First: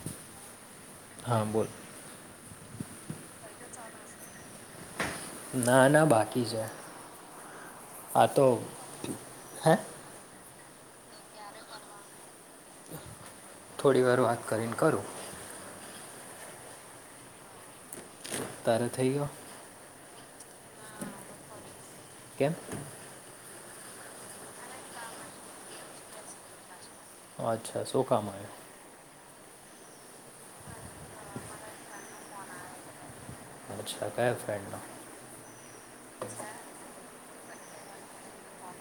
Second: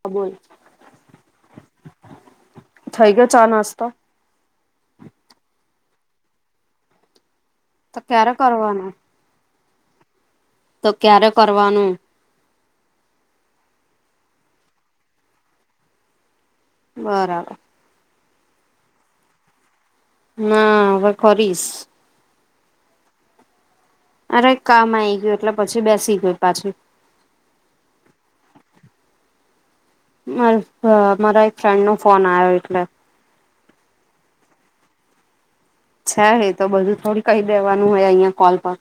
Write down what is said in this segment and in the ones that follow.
હા બોલો હા બોલ થઈ ગયો ચા નાસ્તા ના ના બાકી છે આ ક્યારે તો કરવાનો હે તો ક્યારે કરવાનું થોડી વાર વાત કરીને કરું બરાબર તારે થઇ ગયો? ના હવે કરીશ. કેમ? અરે કામ આઈ ગયું એટલે પછી બેસી ગઈ પાછી. અચ્છા. શું કામ આયુ? માર મારા એક ફ્રેન્ડનો ફોન આયો એટલે. અચ્છા. કયા ફ્રેન્ડનો? છે એ તો બધું થોડી કહી દેવાનું હોય અહિયાં કોલ પર.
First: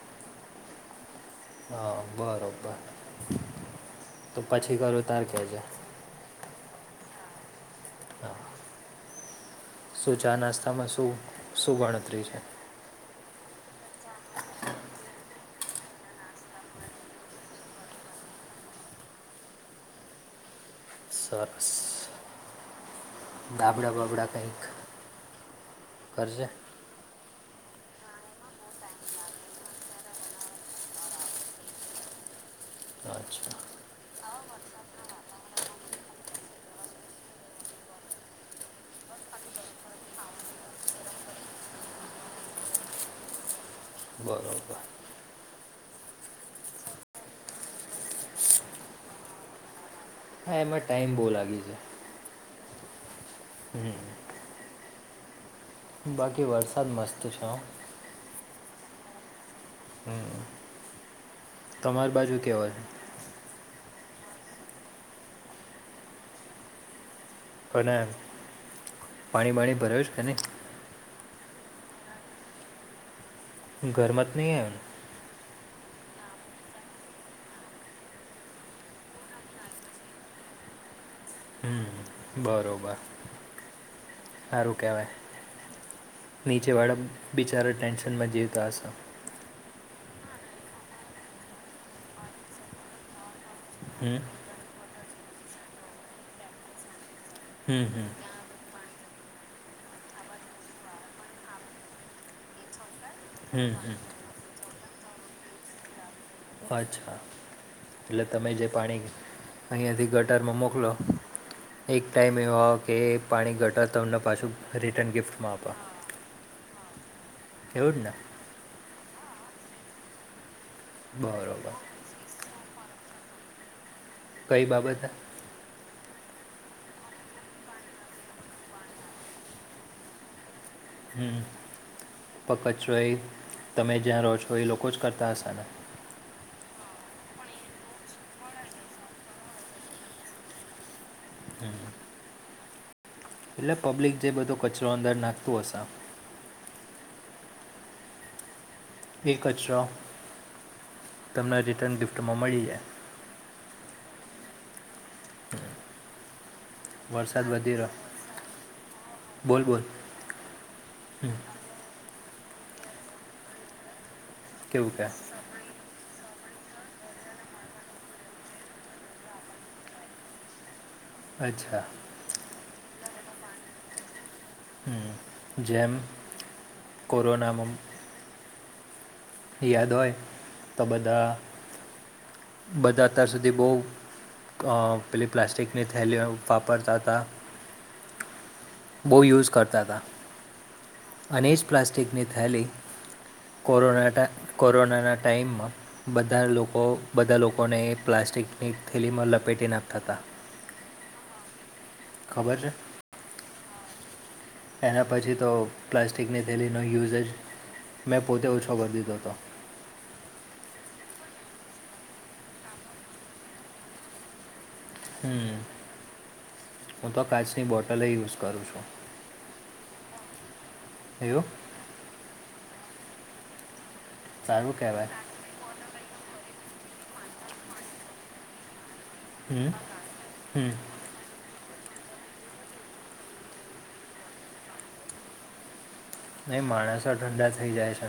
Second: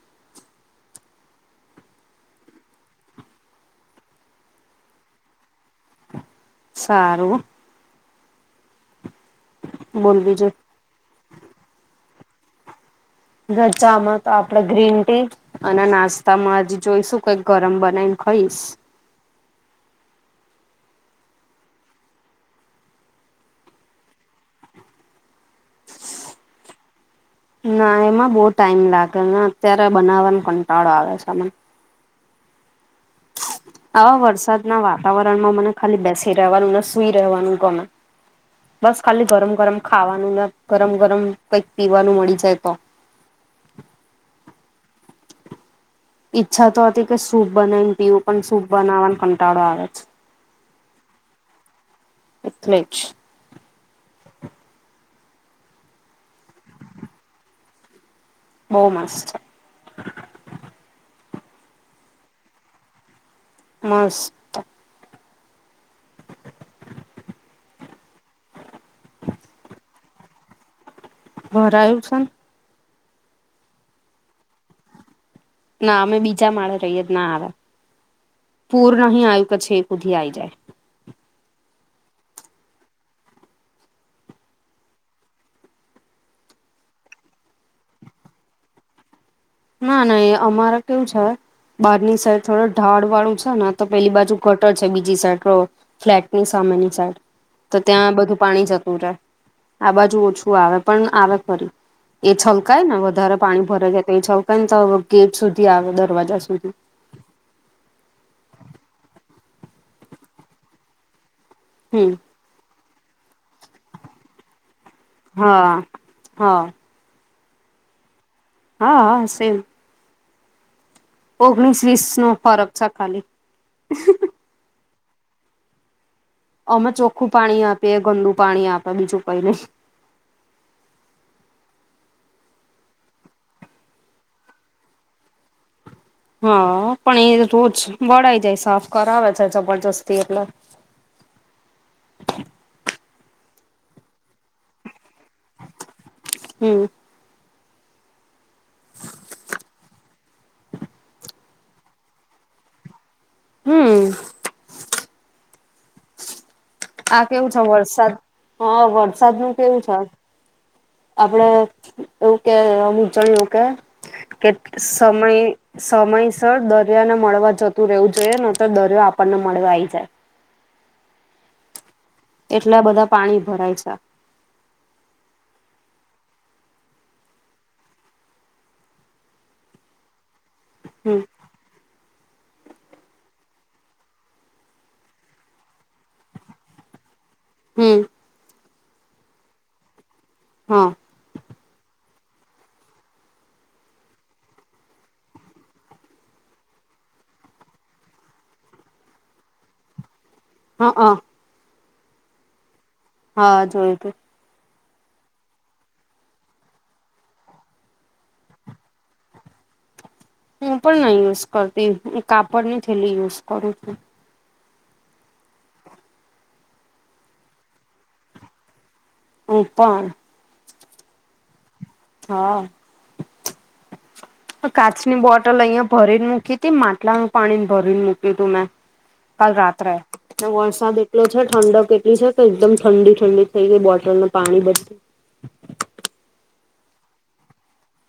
હા બરોબર. તો પછી કરું તાર કેજે. સારું. હા. શું બોલ ચા બીજું નાસ્તામાં શું શું ગણતરી છે? જો ચામાં તો આપડે ગ્રીન ટી. અને નાસ્તામાં હજી જોઈશું કઈક ગરમ બનાઈને ખઈશ. સરસ. ગાબડા બાબડા કંઈક કરજે. ના એમાં બહુ ટાઈમ લાગે ને અત્યારે બનાવાનો કંટાળો આવે છે મન અચ્છા. આવા વરસાદના વાતાવરણમાં મને ખાલી બેસી રહેવાનું ને, સુઈ રહેવાનું ગમે. બસ ખાલી ગરમ ગરમ ખાવાનું ને, ગરમ ગરમ કઈક પીવાનું મળી જાય તો. બરોબર. ઈચ્છા તો હતી કે સૂપ બનાવીને પીવું, પણ સૂપ બનાવાનો કંટાળો આવે છે. હા એમાં ટાઈમ બહુ લાગી જાય. એટલે જ. હમ બાકી વરસાદ મસ્ત છે હો. બહુ મસ્ત છે. હમ તમારી બાજુ કેવો છે? મસ અને પાણી બાણી ભરાયુ છે કે નહીં? ભરાયું છે ન. ઘરમાં ત નહીં આયો ને? ના અમે બીજા માળે રહીએ ના આવે. પૂર નહીં આયું કે છેક હુધી આઈ જાય. હમ બરોબર. હારું કેહેવાય. નીચેવાળા બિચારા ટેન્શનમાં જીવતા હશો. ના ના એ અમારે કેવું છે બારની સાઈડ થોડ ઢાળવાળું છે ને તો પેલી હમ બાજુ ગટર છે બીજી સાઈડ તો ફ્લેટની સામેની સાઈડ તો હમ હમ ત્યાં બધું પાણી જતું રહે. આ બાજુ ઓછું આવે પણ આવે ખરી. એ છલકાય ને વધારે પાણી હમ ભરાઈ જાય તો એ છલકાય ને તો ગેટ સુધી આવે દરવાજા સુધ અચ્છા. એટલે તમે જે પાણી અહીંયાથી ગટરમાં મોકલો એક હમ ટાઈમ ઈમ એવો આવે કે એ પાણી ગટર તમને પાછું રિટર્ન ગિફ્ટમાં આપ. હા હા એવું જ ન? હા હા સેમ. બરોબર ઓગણીસ વીસનો ફરક છે ખાલી. કઈ બાબતે? અમે ચોખ્ખું પાણી આપીએ, એ ગંદુ પાણી આપે બીજું કઈ નઈ. હમ પણ કચરોએ તમે જ્યાં રો છો એ લોકો જ કરતા હશે ને? હા પણ એ રોજ વળઈ જાય સાફ કરાવે છે જબરજસ્તી એટલે. હમ હમ એટલે પબ્લિક જે બધો કચરો અંદર નાખતું હશે. હમ એકશો તમને રિટર્ન ગિફ્ટમાં મળી જાય હમ આ વરસાદ કેવું છે વધી વરસાદ રહ્યો હા વરસાદ નું બોલ કેવું બોલ છે હમ, આપડે એવું કે અમુક એ કે કે કેવું કે સમય સમયસર દરિયાને મળવા જતું રહેવું જોઈએ ન તો દરિયો આપણને મળવા આઈ જાય અચ્છા એટલા બધા પાણી ભરાય છે. હ જેમ કોરોના મમ યાદ હોય તો હમ બધા બધા અત્યાર સુધી બોહ પેલી પ્લાસ્ટિકની થેલીઓ વાપરતા હતા. હમ બોહ યુઝ કરતા હતા. હા અને ઈ જ પ્લાસ્ટિકની થેલી કોરોના ટાઇ કોરોનાના ટાઈમમાં બધા લોકો બધા લોકોને પ્લાસ્ટિકની થેલીમાં લપેટી નાખતા હતા. હા હ ખબર છે. હા જોયુ તું એના પછી તો પ્લાસ્ટિકની થેલીનો યુઝેજ મેં પોતે ઓછો કરી દીધો હતો. હું પણ નહી યુઝ કરતી હું કાપડ ની થેલી યુઝ કરુ છુ. હમ્મ હું તો કાચની બોટલ યે યુઝ કરુ છુ. હુ પણ [inaudible] હા સારું કહેવાય કાચની બોટ ટ્ટલ અહિયા ભરીને મૂકીતી માટલાનું પાણી ભરીને મૂક્યું તું મેં કાલ હમ રાત્રે ને હમ વરસાદ એ એટલો છે ઠંડક એટલી છે કે એકદમ ઠંડી ઠંડી થઈ ગઈ બોટલનું પાણી બધું ને માણસો ઠંડા થઈ જાય છે.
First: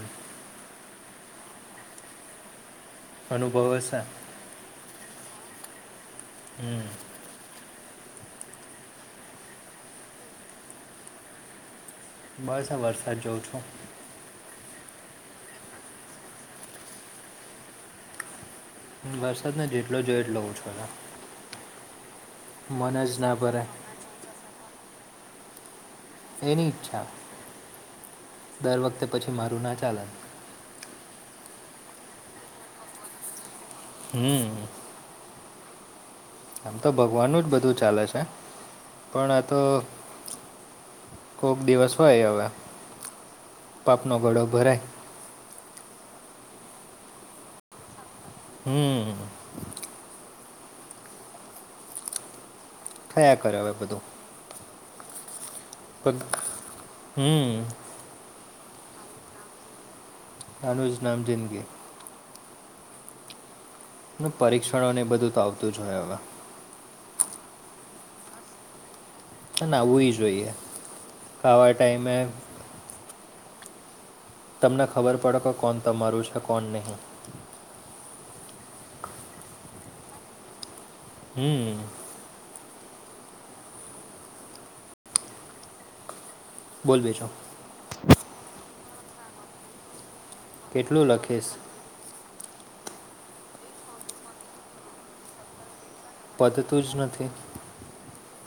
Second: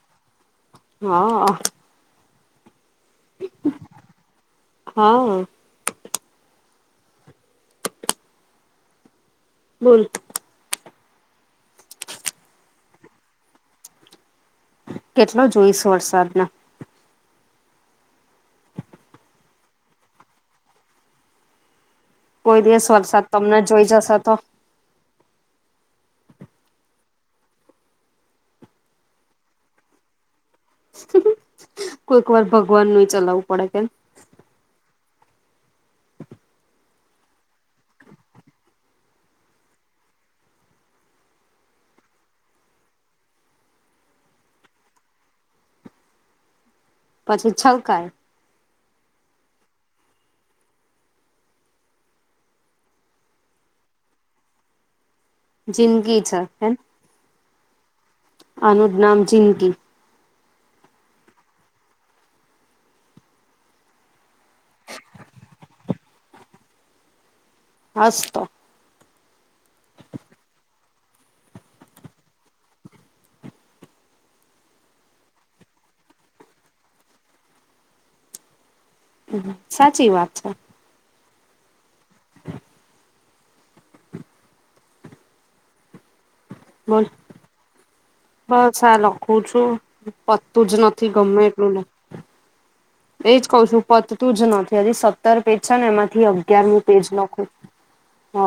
હા અનુભવેશે હા હમ્મ બોલ બસ આ વરસાદ જોઉ છુ. કેટલો જોઈશ વરસાદના વરસાદ ને જેટલો જોયો એટલો ઓછો હ કોઈ દિવસ જ વરસાદ ના તમને ભરે જોઈ જશેતો એની ઈચ્છા દર વખતે પછી મારુ ના ચાલે કોઈક વાર ભગવાન નું ચલાવવું પડે કેમ હમ્મ આમ તો ભગવાનું જ બધું ચાલે છે પણ આ તો કોક દિવસ હોય હવે પાપનો ઘડો ભરાય. પછી છલકાય. હમ્મ થયા કરે હવે બધુ પણ જિંદગી છે હે હમ આનુંજ નામ જિંદગી આનુંજ નામ જિંદગી. પરીક્ષણોને એ બધું તો આવતું જ હોય હવે હાસ તો છે ના આવું જોઈએ ખાવા ટાઈમે તમને ખબર પડે કે કોણ તમારું છે કોણ નહી. હમ સાચી વાત છે. હમ [inaudible] બોલ હ બીજું બસ આ લખું છુ. પત્તું જ નથી કેટલું ગમે લખીશ એટલું લુ એજ કઉ છું પત તું જ નથી હજી સત સત્તર પેજ છે ને એમાંથી અગિયાર પતતું નું જ પેજ નથી લખું હ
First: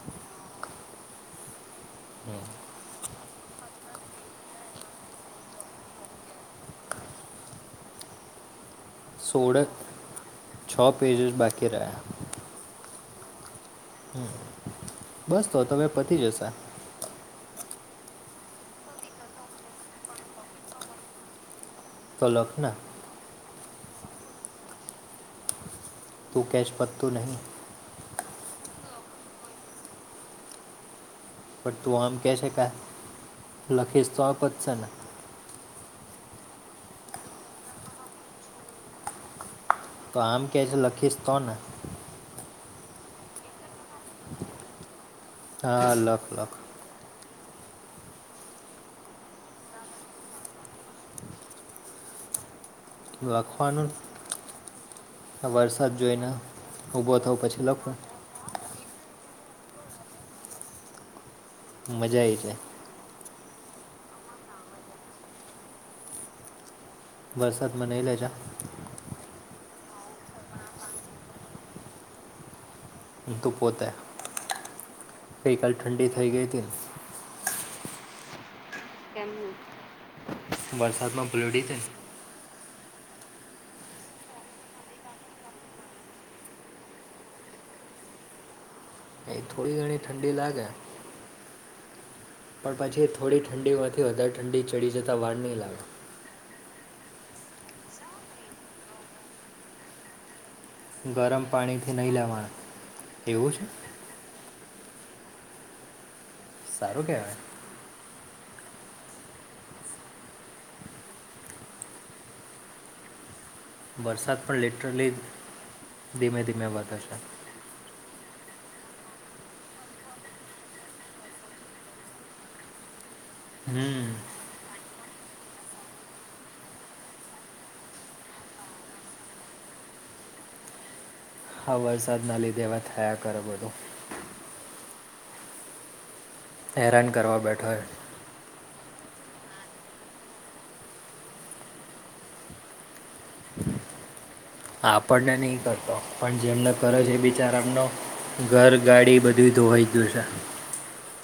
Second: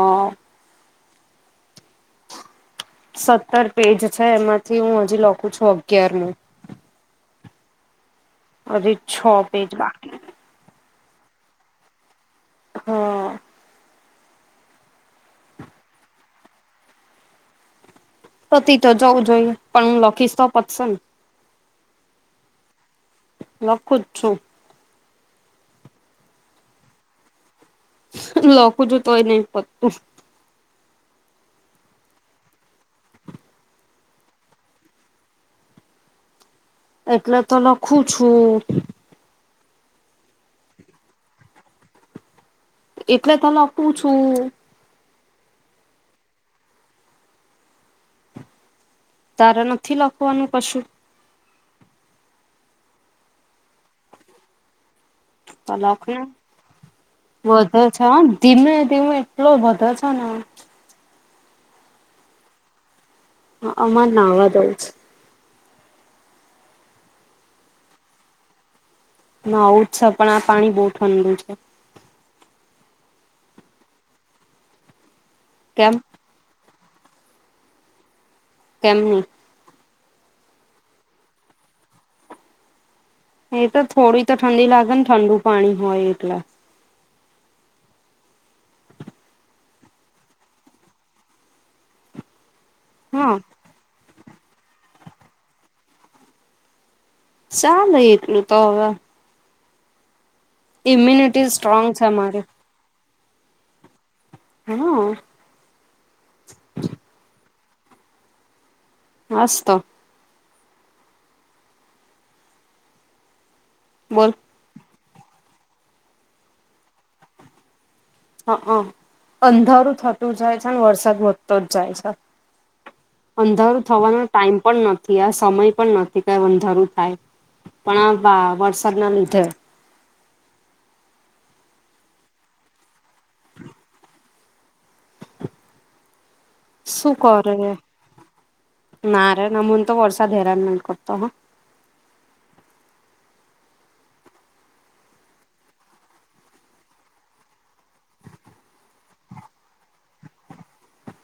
સત્તર પેજ છે એમાંથી હું હજી લખું છું અગિયાર નું અલી છો સોળ પેજ બાકી. છ પેજ અજ બાકી રહ્યા હા. હમ્મ બસ તો તમ પતી જશે. પતિ તો જવું જોઈએ પણ હું લખીશ તો પતશે ને તો લાખને લખું જ છું. તું કેશ પતું નહીં. લખું છું તોય નહી પતું પણ તું આમ કહે શકાય લખીશ તો આ પતશે જ ને એટલે તો લખું છું. તો આમ કે છે લખીશ તો ને એટલે તો લખું છું. હા લખ લખ તાર નથી લખવાનું કશું લખવાનું તો વરસાદ લખ ને જોઈને ઊભો થઉ પછી વધે લખવાનું છે હ ધીમે ધેવું એટલો વધે છે ને મજા આવી જાય. હ અમાર નાવા જઉ છે. વરસાદમાં નહી લે જા નાવુ જ છે પણ આ પાણી બહુ ઠંડુ છે. તું પોતે ગઈ કાલ કેમ ઠંડી થઈ ગઈ હતી ને કેમ વરસાદમાં પલડી તીન એ તો થોડી તો ઠંડી લાગે ને ઠંડુ પાણી હોય એટલે એ થોડી ઘણી ઠંડી લાગે પણ પછી એ હા થોડી ઠંડીમાંથી વધારે ઠંડી ચડી જતાં વાર નહીં લાગે. ચાલે એટલું તો હવે ગરમ ઇમ્યુનિટી સ્ટ્રોંગ પાણીથી છે નહીં મારી લેવાનુ એવું છે. હા. સારું કહેવાય. હાસ તો બોલ વરસાદ પણ લિટરલી ધીમે ધીમે વધશ હ હ અંધારું થતું જાય છે વરસાદ વધતો જ જાય છે. અંધારું હમ થવાનો ટાઈમ પણ ન થી આ સમય પણ નથી કે અંધારું થાય પણ આ વરસાદ ના લીધે હા વરસાદના લીધે એવા થયા કરે બધું હેરાન શું કરવા કરે હે બેઠો છે ના રે ના મન તો વરસાદ હેરાન નહી કરતો હ [inaudible] હા આપણને નહી કરતો પણ જેમને કરે છે એ બિચાર એમનો ઘર ગાડી બધુંયે ધોવાઈ ગયું છે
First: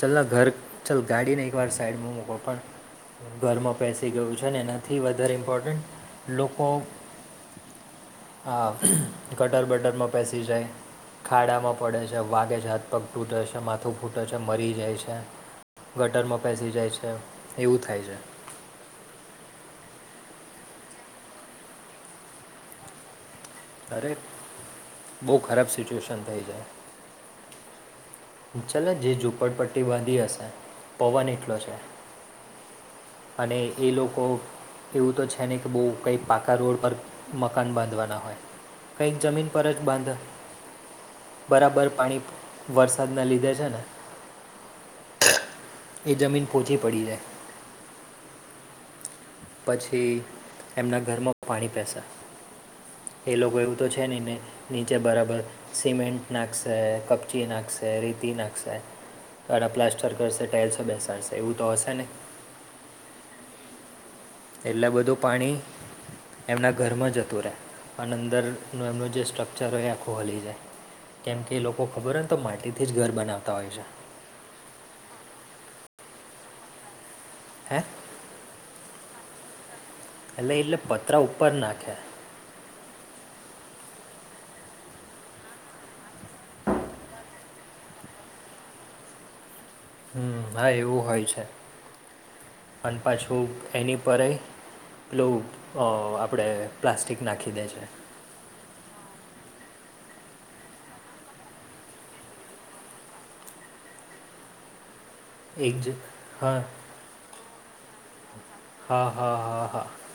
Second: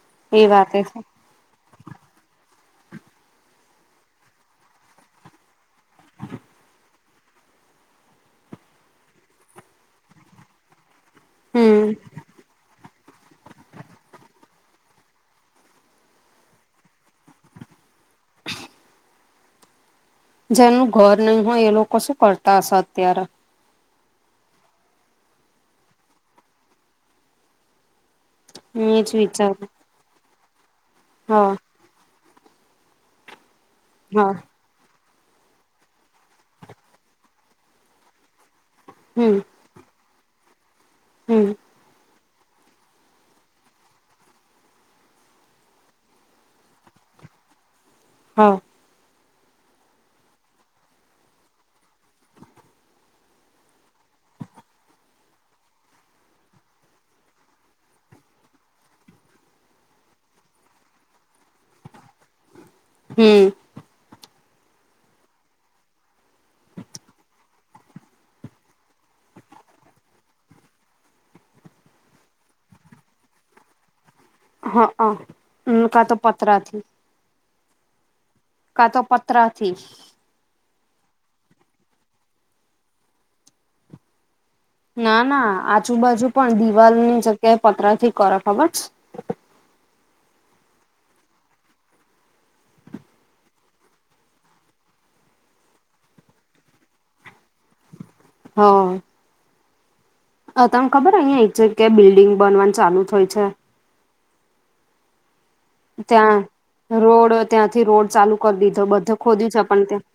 ચલન ઘર એ વાત છે ચાલ ગાડી નઈ વાર સાઈડમાં મૂકો પણ ઘરમાં બેસી ગયું છે ને એનાથી વધારે ઇમ્પોર્ટન્ટ લોકો આ ગટર બટરમાં બેસી જાય ખાડામાં હમ પડે છે વાગે છે હા પગ તૂટે છે માથું ફૂટે છે મરી જાય છે. ગટરમાં બેસી જાય છે એવું થાય છે. જેનું ઘર નહી હોય એ લોકો શું કરતા હશે અત્યારે દરેક બહુ ખરાબ સિચ્યુએશન થઈ જાય ચાલ હું એજ જે વિચારું ઝૂપડપટ્ટી બાંધી હશે પવન હા એટલો છે. અને એ લોકો હા એવું તો છે નનેં કે બહુ કંઈક પાકા રોડ પર મકાન બાંધવાના હોય કંઈક હમ જમીન પર જ બાંધ હમ બરાબર પાણી વરસ સાદના લીધે છે ને એ જમીન પોહચી પડી જાય હા પછી એમના ઘરમાં પાણી પહેસા એ લોકો એવું તો છે નહીં ને નીચે બરાબર સિમેન્ટ નાખશે કપચી નાખશે રીતી નાખશે કાડાા પ્લાસ્ટર કરશે ટાઇલ્સ બેસાડશે એવું તો હશે ને હમ્મ એટલા બધું પાણી એમના ઘરમાં જતું રહે પણ અંદરનું એમનું જે સ્ટ્રક્ચર હોય એ આખું હલી જાય કેમ કે એ લોકો ખબર હોય ને તો માટીથી જ ઘર બનાવતા હોય છે. હા કા તો પતરાથી હે કા તો પત્રરાથી એલે એટલે પતરા ઉપર નાખ્યા ના ના આજુબાજુ પણ દિવાલ ની જગ્યાએ પતરા થી કર ખબર હમ હા એવું હોય છે અને પાછું એની પરય પેલું આપણે પ્લાસ્ટિક નાખી દે છે. હા. અ તમને ખબર અહિયાં એ છે કે બિલ્ડિંગ બનવાનું ચાલુ હોય છે. એક જ હા ત્યાં રોડ ત્યાંથી રોડ ચાલુ કરી દીધો હા બધે હા ખોદ્યું છે હા પણ હા ત્યાં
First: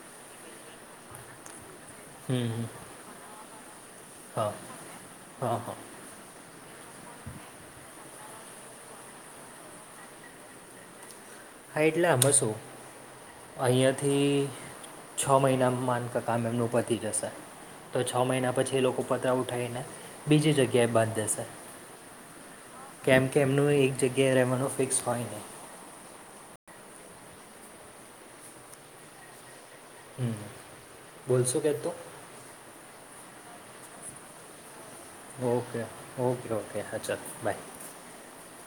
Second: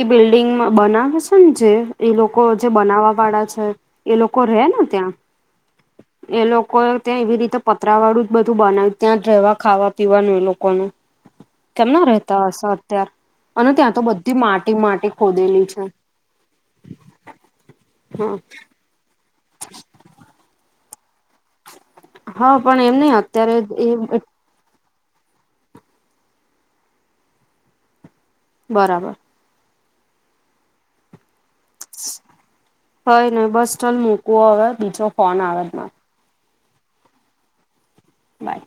એ બિલ્ડિંગ બનાવે છે ને જે એ લોકો હમ હમ જે બનાવા વાળા છે. એ લોકો હા રહેે ને ત્યાં હા હા એ લોકો ત્યાં એવી રીતે પતરા વાળું જ બધું બનાવ્યું ત્યાં રહેવા ખાવા જીવાનું એ લોકો નુ ખાઈટલા બસો અને ત્યાં તો બધી અહીયાંયાથી માટી માટી છ ખોદેલી મહિના છે માન કામ એમનું પતી જશે તો છ હા મહિના પછી એ લોકો પત ઉઠાવીને બીજી જગ્યાએ બાદ દેશે હા પણ એમ નહ કેમ અત્યારે કેમનું એક એ જગ્યાએ રહેવાનું ફિક્સ હોય નને બરાબર હમ્મ બોલશો કે તું? હય નને બસ ચાલ મૂકવો હવે બીજો ફોન આવે છ. ઓકે ઓકે ઓકે હા ચાલો બાય બાય